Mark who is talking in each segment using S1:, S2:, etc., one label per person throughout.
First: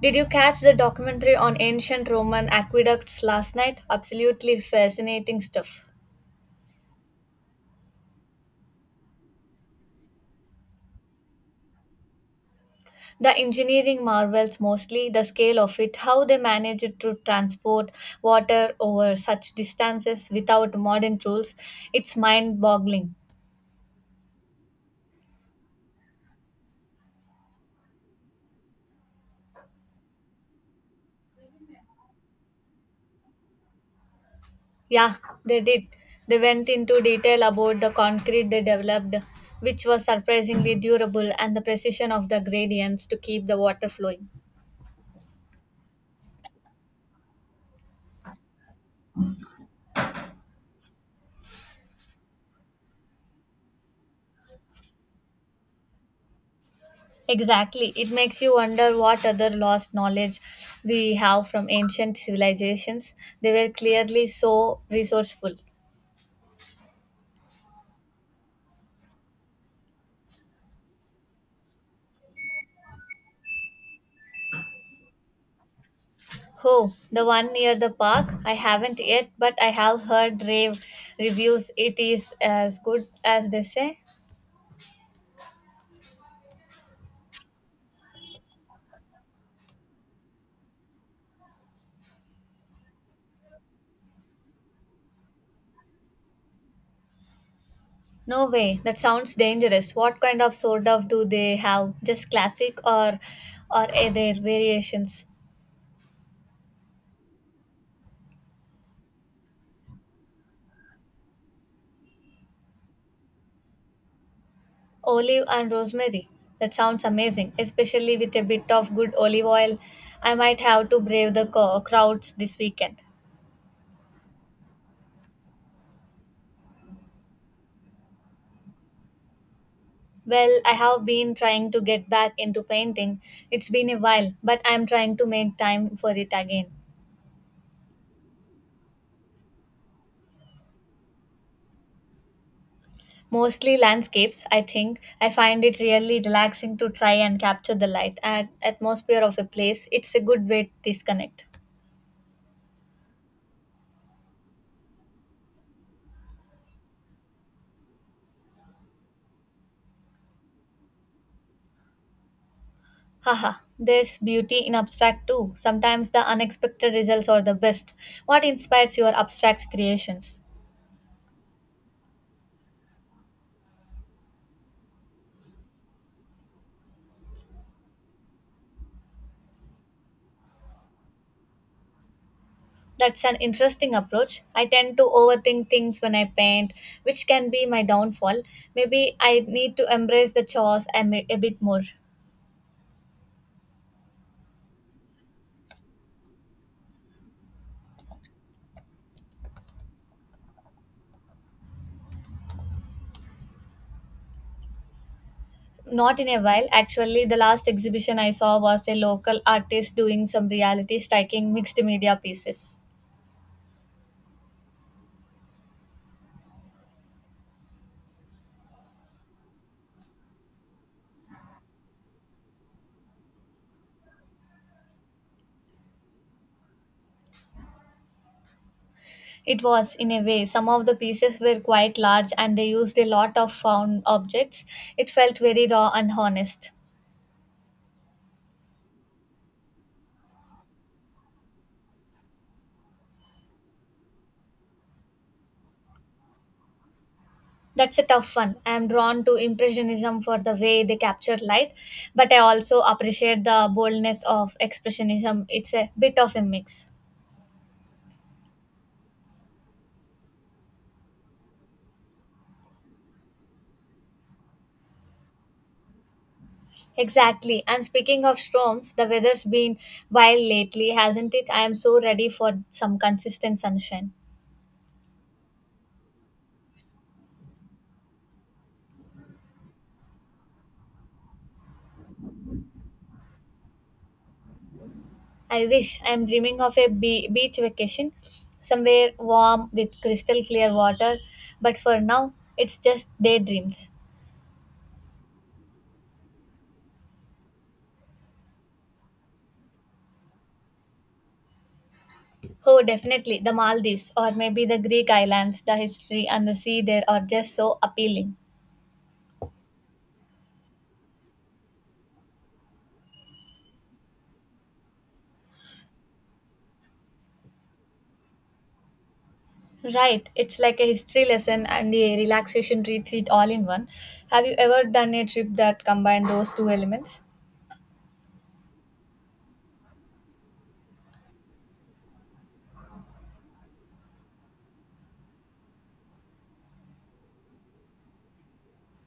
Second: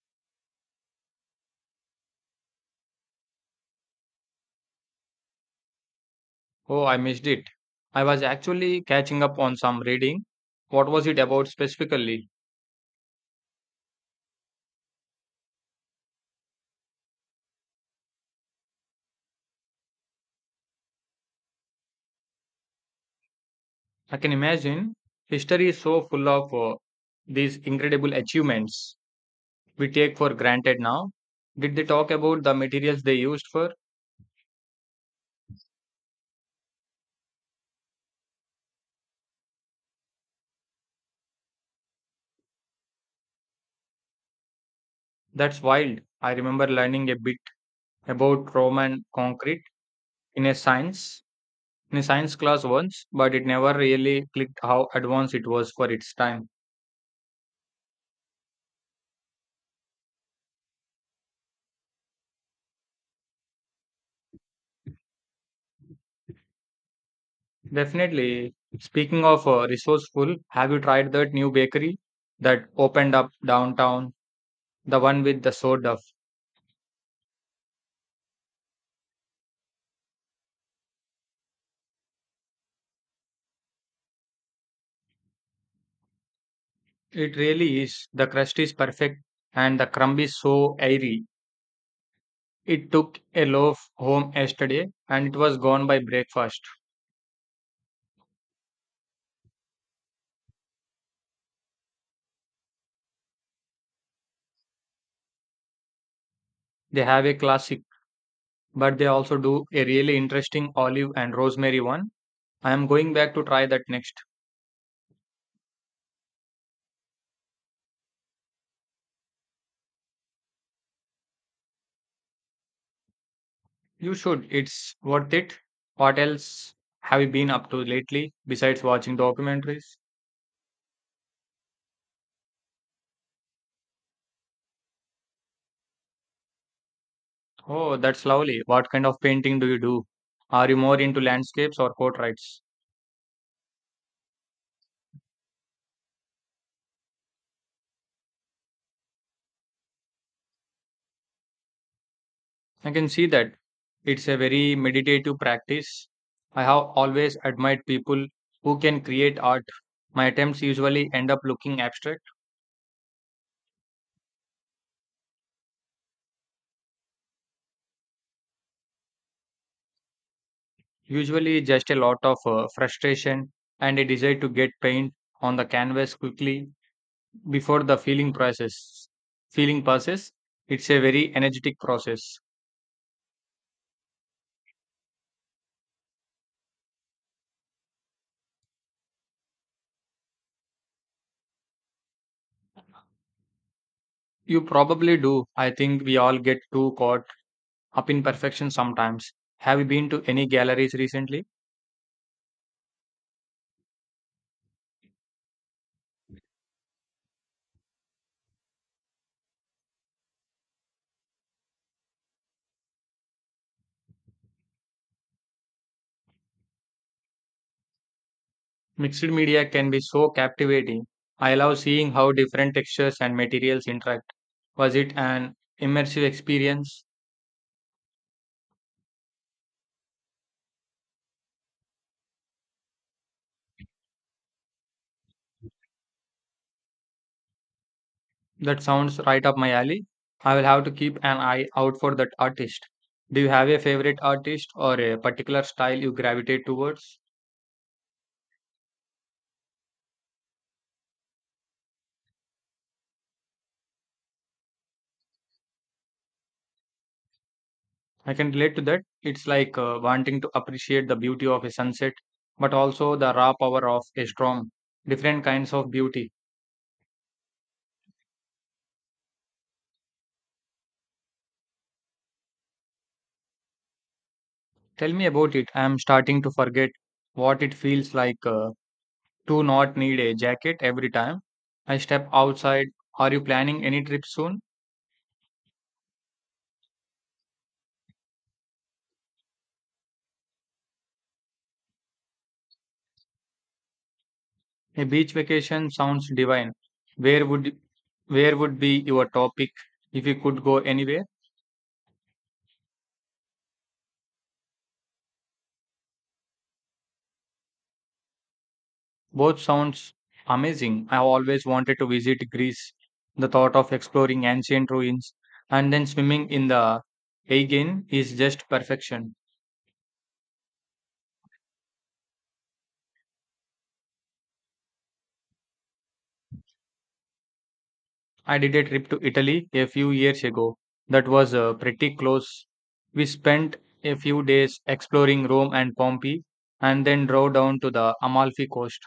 S1: Did you catch the documentary on ancient Roman aqueducts last night? Absolutely fascinating stuff.
S2: Oh, I missed it. I was actually catching up on some reading. What was it about specifically?
S1: The engineering marvels mostly, the scale of it, how they managed to transport water over such distances without modern tools. It's mind boggling.
S2: I can imagine history is so full of these incredible achievements we take for granted now. Did they talk about the materials they used for?
S1: Yeah, they did. They went into detail about the concrete they developed, which was surprisingly durable, and the precision of the gradients to keep the water flowing.
S2: That's wild. I remember learning a bit about Roman concrete in a science in a science class once, but it never really clicked how advanced it was for its time.
S1: Exactly. It makes you wonder what other lost knowledge we have from ancient civilizations. They were clearly so resourceful.
S2: Definitely. Speaking of resourceful, have you tried that new bakery that opened up downtown? The one with the sourdough.
S1: Oh, the one near the park? I haven't yet, but I have heard rave reviews. It is as good as they say.
S2: It really is. The crust is perfect and the crumb is so airy. It took a loaf home yesterday and it was gone by breakfast.
S1: No way. That sounds dangerous. What kind of sword of do they have? Just classic or are there variations?
S2: They have a classic, but they also do a really interesting olive and rosemary one. I am going back to try that next.
S1: Olive and rosemary. That sounds amazing, especially with a bit of good olive oil. I might have to brave the crowds this weekend.
S2: You should. It's worth it. What else have you been up to lately besides watching documentaries?
S1: Well, I have been trying to get back into painting. It's been a while, but I'm trying to make time for it again.
S2: Oh, that's lovely. What kind of painting do you do? Are you more into landscapes or portraits?
S1: Mostly landscapes, I think. I find it really relaxing to try and capture the light and atmosphere of a place. It's a good way to disconnect.
S2: I can see that. It's a very meditative practice. I have always admired people who can create art. My attempts usually end up looking abstract,
S1: Haha, there's beauty in abstract too. Sometimes the unexpected results are the best. What inspires your abstract creations?
S2: usually just a lot of frustration and a desire to get paint on the canvas quickly before the feeling process. Feeling passes. It's a very energetic process.
S1: That's an interesting approach. I tend to overthink things when I paint, which can be my downfall. Maybe I need to embrace the chores a bit more.
S2: You probably do. I think we all get too caught up in perfection sometimes. Have you been to any galleries recently?
S1: Not in a while. Actually, the last exhibition I saw was a local artist doing some reality striking mixed media pieces.
S2: Mixed media can be so captivating. I love seeing how different textures and materials interact. Was it an immersive experience?
S1: It was, in a way. Some of the pieces were quite large and they used a lot of found objects. It felt very raw and honest.
S2: That sounds right up my alley. I will have to keep an eye out for that artist. Do you have a favorite artist or a particular style you gravitate towards?
S1: That's a tough one. I am drawn to Impressionism for the way they capture light, but I also appreciate the boldness of Expressionism. It's a bit of a mix.
S2: I can relate to that. It's like wanting to appreciate the beauty of a sunset, but also the raw power of a storm. Different kinds of beauty.
S1: Exactly. And speaking of storms, the weather's been wild lately, hasn't it? I am so ready for some consistent sunshine.
S2: Tell me about it. I'm starting to forget what it feels like, to not need a jacket every time I step outside. Are you planning any trip soon?
S1: I wish I am dreaming of a beach vacation somewhere warm with crystal clear water, but for now it's just daydreams.
S2: A beach vacation sounds divine. Where would where would be your topic if you could go anywhere?
S1: Oh, definitely the Maldives or maybe the Greek islands, the history and the sea there are just so appealing.
S2: Both sounds amazing. I always wanted to visit Greece. The thought of exploring ancient ruins and then swimming in the Aegean is just perfection.
S1: Right, it's like a history lesson and a relaxation retreat all in one. Have you ever done a trip that combined those two elements?
S2: I did a trip to Italy a few years ago that was pretty close. We spent a few days exploring Rome and Pompeii and then drove down to the Amalfi coast.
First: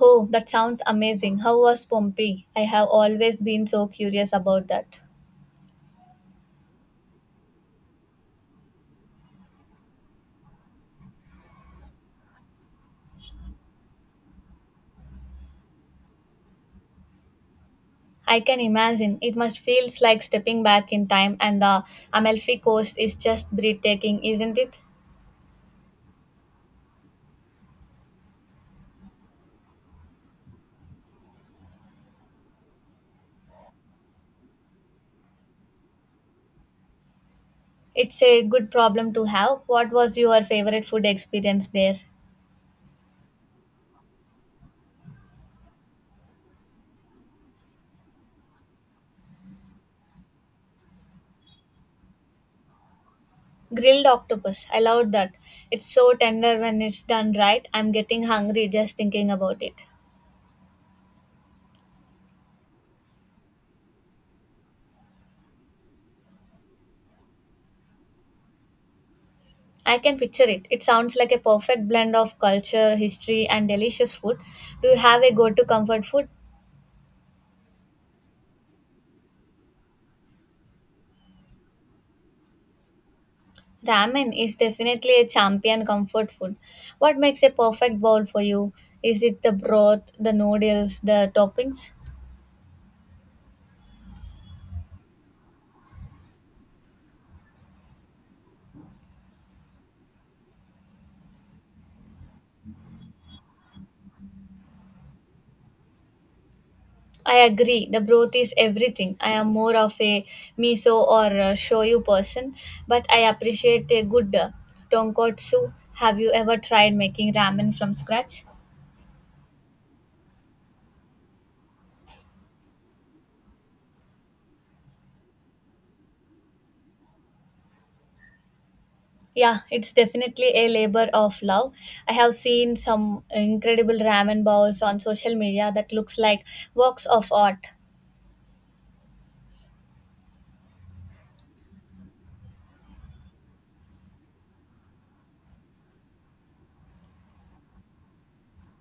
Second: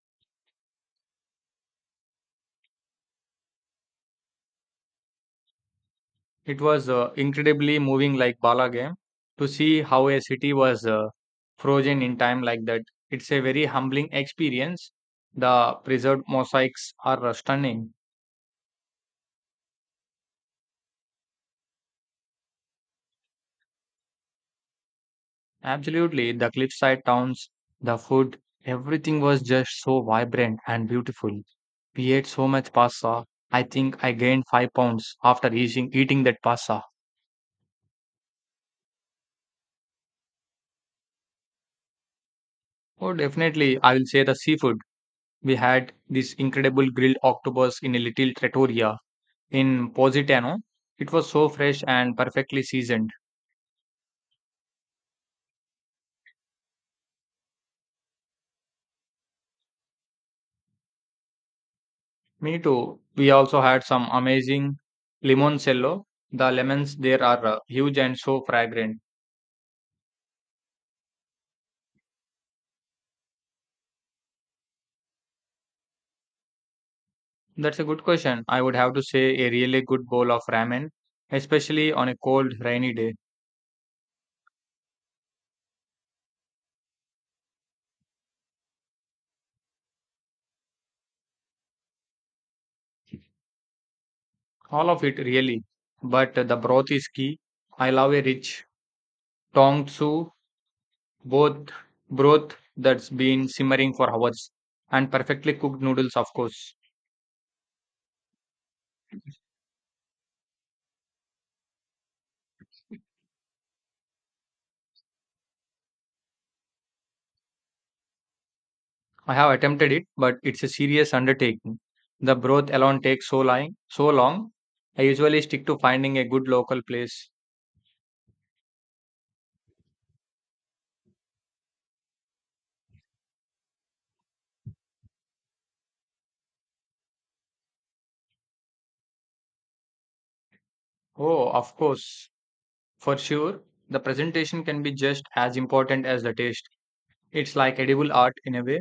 S1: Oh, that sounds amazing. How was Pompeii? I have always been so curious about that.
S2: It was incredibly moving, like Bala game, to see how a city was frozen in time like that. It's a very humbling experience. The preserved mosaics are stunning.
S1: I can imagine. It must feels like stepping back in time, and the Amalfi Coast is just breathtaking, isn't it?
S2: Absolutely, the cliffside towns, the food, everything was just so vibrant and beautiful. We ate so much pasta. I think I gained 5 pounds after eating that pasta.
S1: It's a good problem to have. What was your favorite food experience there?
S2: Oh, definitely, I will say the seafood. We had this incredible grilled octopus in a little trattoria in Positano. It was so fresh and perfectly seasoned.
S1: Grilled octopus. I loved that. It's so tender when it's done right. I'm getting hungry just thinking about it.
S2: Me too. We also had some amazing limoncello. The lemons there are huge and so fragrant.
S1: I can picture it. It sounds like a perfect blend of culture, history, and delicious food. Do you have a go to comfort food?
S2: That's a good question. I would have to say a really good bowl of ramen, especially on a cold, rainy day.
S1: Ramen is definitely a champion comfort food. What makes a perfect bowl for you? Is it the broth, the noodles, the toppings?
S2: All of it, really. But the broth is key. I love a rich tongsu both broth that's been simmering for hours, and perfectly cooked noodles, of course.
S1: I agree, the broth is everything. I am more of a miso or a shoyu person, but I appreciate a good tonkotsu. Have you ever tried making ramen from scratch?
S2: I have attempted it, but it's a serious undertaking. The broth alone takes so long, so long. I usually stick to finding a good local place.
S1: Yeah, it's definitely a labor of love. I have seen some incredible ramen bowls on social media that looks like works of art.
S2: Oh, of course. For sure, the presentation can be just as important as the taste. It's like edible art in a way.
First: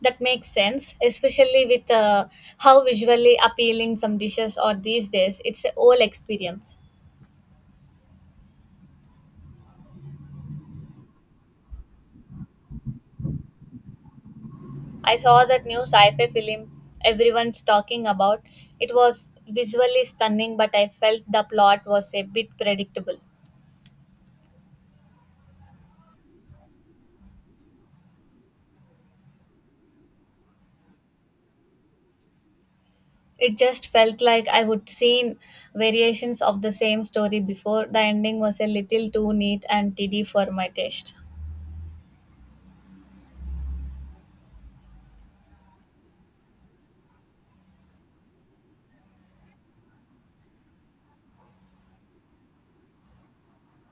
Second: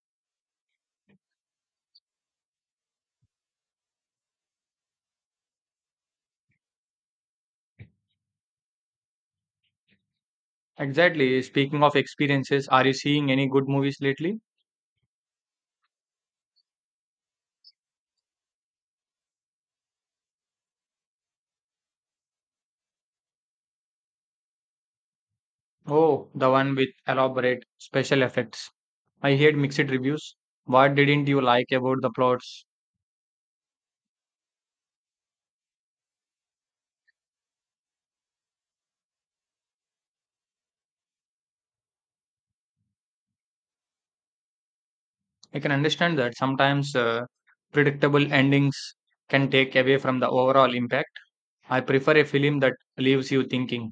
S1: That makes sense, especially with how visually appealing some dishes are these days. It's a whole experience.
S2: Exactly. Speaking of experiences, are you seeing any good movies lately?
S1: I saw that new sci-fi film everyone's talking about. It was visually stunning, but I felt the plot was a bit predictable.
S2: Oh, the one with elaborate special effects. I heard mixed reviews. What didn't you like about the plots?
S1: It just felt like I would seen variations of the same story before. The ending was a little too neat and tidy for my taste.
S2: I can understand that sometimes, predictable endings can take away from the overall impact. I prefer a film that leaves you thinking.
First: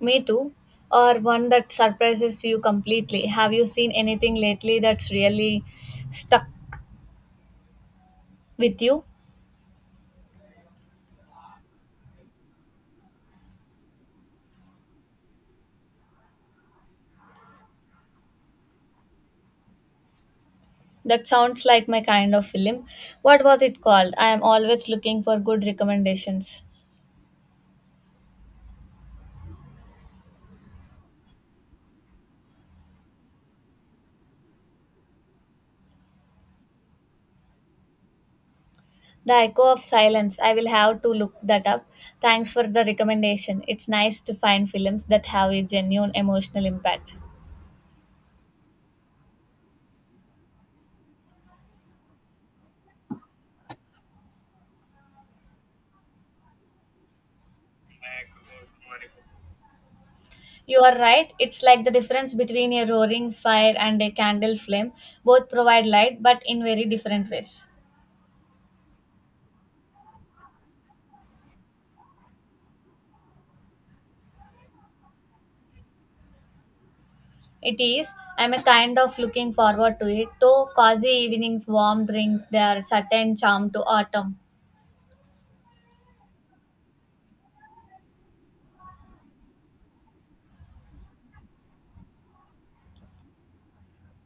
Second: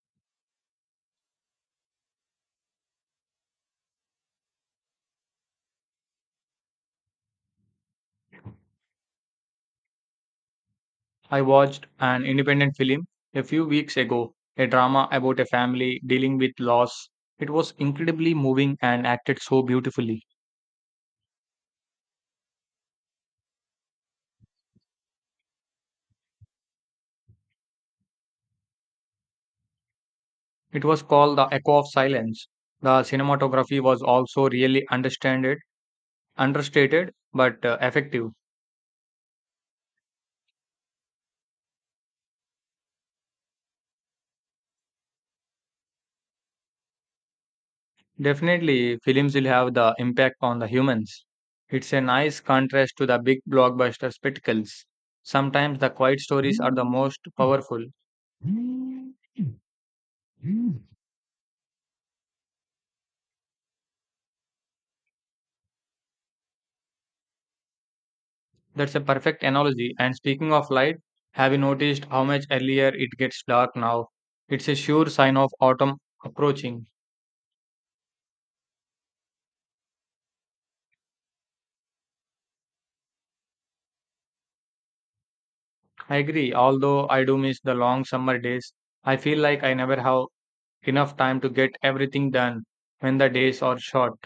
S1: Me too. Or one that surprises you completely. Have you seen anything lately that's really stuck with you?
S2: I watched an independent film a few weeks ago, a drama about a family dealing with loss. It was incredibly moving and acted so beautifully.
S1: That sounds like my kind of film. What was it called? I am always looking for good recommendations.
S2: It was called The Echo of Silence. The cinematography was also really understated but effective.
S1: The Echo of Silence. I will have to look that up. Thanks for the recommendation. It's nice to find films that have a genuine emotional impact.
S2: Definitely, films will have the impact on the humans. It's a nice contrast to the big blockbuster spectacles. Sometimes the quiet stories are the most powerful.
S1: You are right. It's like the difference between a roaring fire and a candle flame. Both provide light, but in very different ways.
S2: That's a perfect analogy. And speaking of light, have you noticed how much earlier it gets dark now? It's a sure sign of autumn approaching.
S1: It is. I'm a kind of looking forward to it, though. Cozy evenings, warm drinks, there are certain charm to autumn.
S2: I agree, although I do miss the long summer days. I feel like I never have enough time to get everything done when the days are short.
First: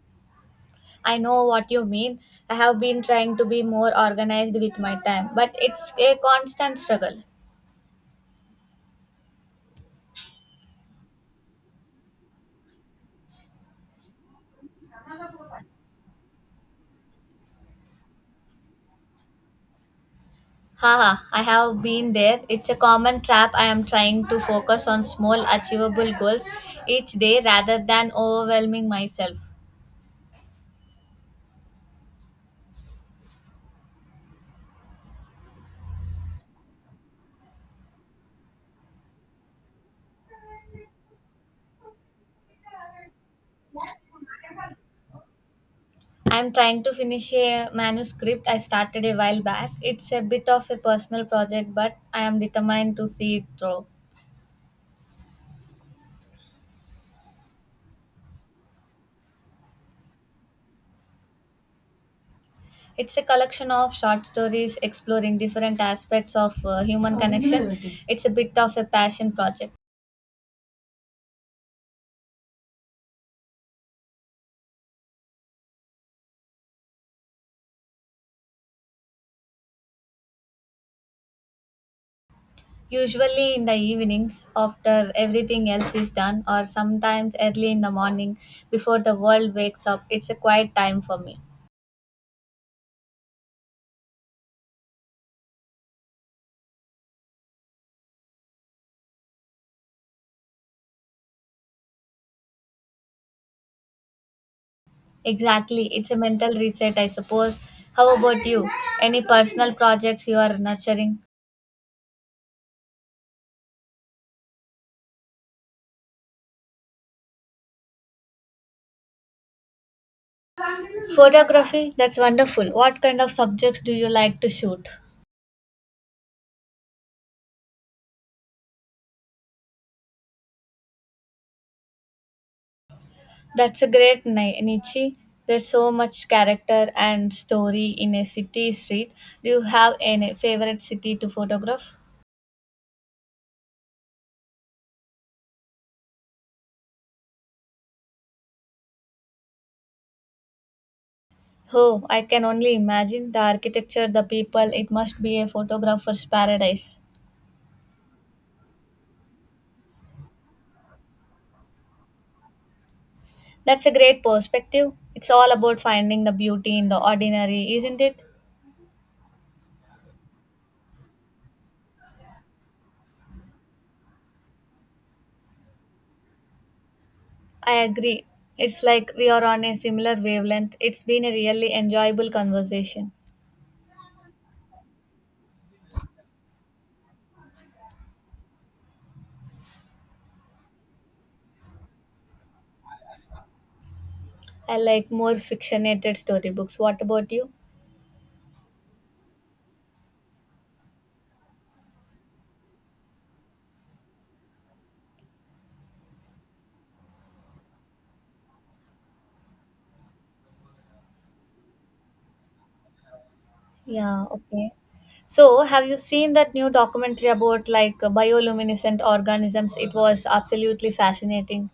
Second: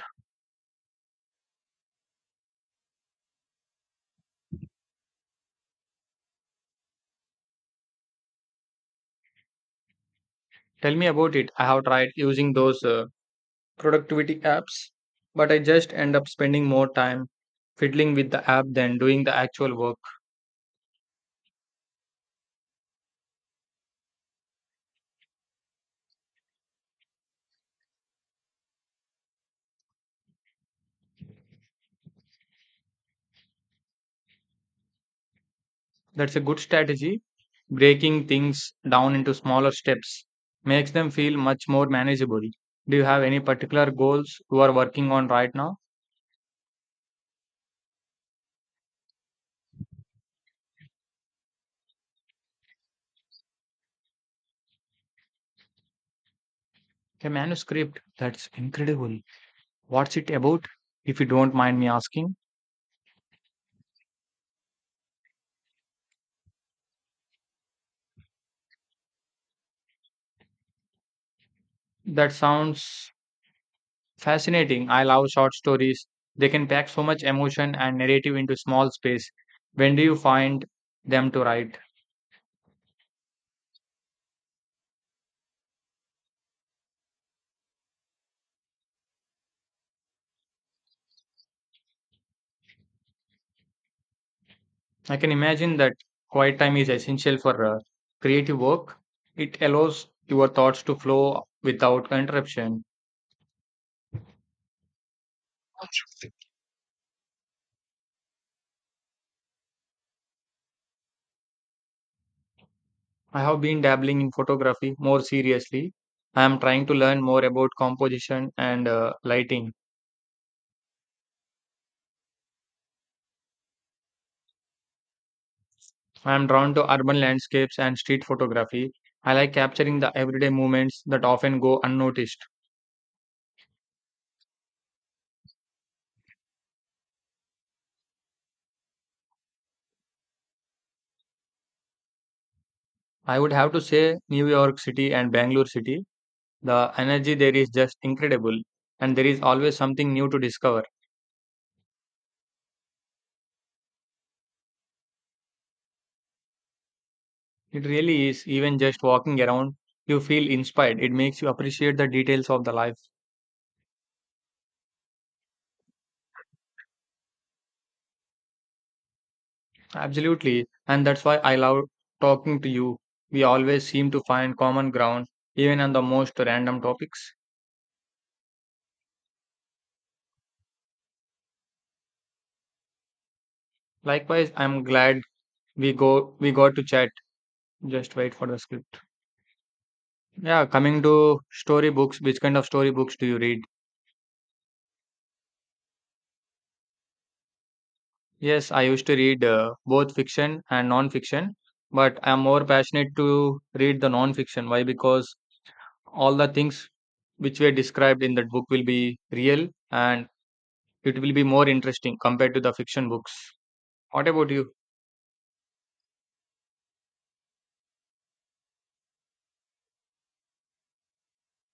S1: I know what you mean. I have been trying to be more organized with my time, but it's a constant struggle.
S2: Tell me about it. I have tried using those, productivity apps, but I just end up spending more time fiddling with the app than doing the actual work.
S1: Haha, I have been there. It's a common trap. I am trying to focus on small, achievable goals each day rather than overwhelming myself.
S2: That's a good strategy. Breaking things down into smaller steps makes them feel much more manageable. Do you have any particular goals you are working on right now?
S1: I'm trying to finish a manuscript I started a while back. It's a bit of a personal project, but I am determined to see it through.
S2: A manuscript. That's incredible. What's it about? If you don't mind me asking.
S1: It's a collection of short stories exploring different aspects of human connection. It's a bit of a passion project.
S2: That sounds fascinating. I love short stories. They can pack so much emotion and narrative into small space. When do you find them to write?
S1: Usually in the evenings, after everything else is done, or sometimes early in the morning before the world wakes up. It's a quiet time for me.
S2: I can imagine that quiet time is essential for creative work. It allows your thoughts to flow without interruption.
S1: Exactly, it's a mental reset, I suppose. How about you? Any personal projects you are nurturing?
S2: I have been dabbling in photography more seriously. I am trying to learn more about composition and, lighting.
S1: Photography, that's wonderful. What kind of subjects do you like to shoot?
S2: I am drawn to urban landscapes and street photography. I like capturing the everyday moments that often go unnoticed.
S1: That's a great niche. There's so much character and story in a city street. Do you have any favorite city to photograph?
S2: I would have to say New York City and Bangalore City. The energy there is just incredible, and there is always something new to discover.
S1: Oh, I can only imagine the architecture, the people. It must be a photographer's paradise.
S2: It really is. Even just walking around, you feel inspired. It makes you appreciate the details of the life.
S1: That's a great perspective. It's all about finding the beauty in the ordinary, isn't it?
S2: Absolutely. And that's why I love talking to you. We always seem to find common ground, even on the most random topics.
S1: I agree. It's like we are on a similar wavelength. It's been a really enjoyable conversation.
S2: Likewise, I'm glad we got to chat. Just wait for the script. Yeah, coming to storybooks, which kind of storybooks do you read?
S1: I like more fictionated storybooks. What about you?
S2: Yes, I used to read both fiction and non-fiction, but I'm more passionate to read the non-fiction. Why? Because all the things which were described in that book will be real and it will be more interesting compared to the fiction books.
S1: Yeah,
S2: What about
S1: okay.
S2: you?
S1: So, have you seen that new documentary about like bioluminescent organisms? It was absolutely fascinating.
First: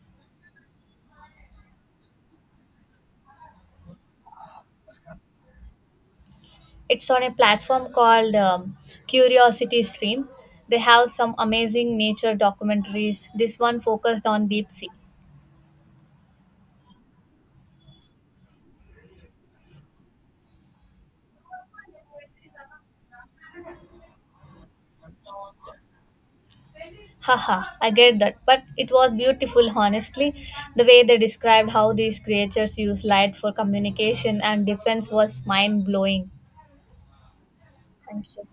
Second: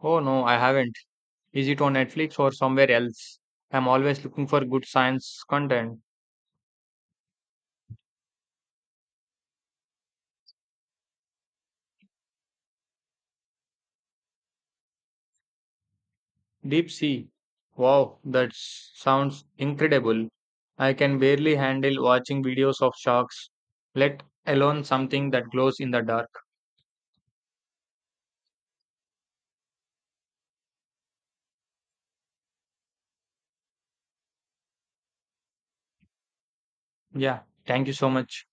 S2: Oh no, I haven't. Is it on Netflix or somewhere else? I'm always looking for good science content.
S1: It's on a platform called Curiosity Stream. They have some amazing nature documentaries. This one focused on deep sea.
S2: Deep Sea. Wow, that sounds incredible. I can barely handle watching videos of sharks, let alone something that glows in the dark.
S1: Haha, I get that. But it was beautiful, honestly. The way they described how these creatures use light for communication and defense was mind blowing.
S2: Yeah, thank you so
S1: Thank you.
S2: much.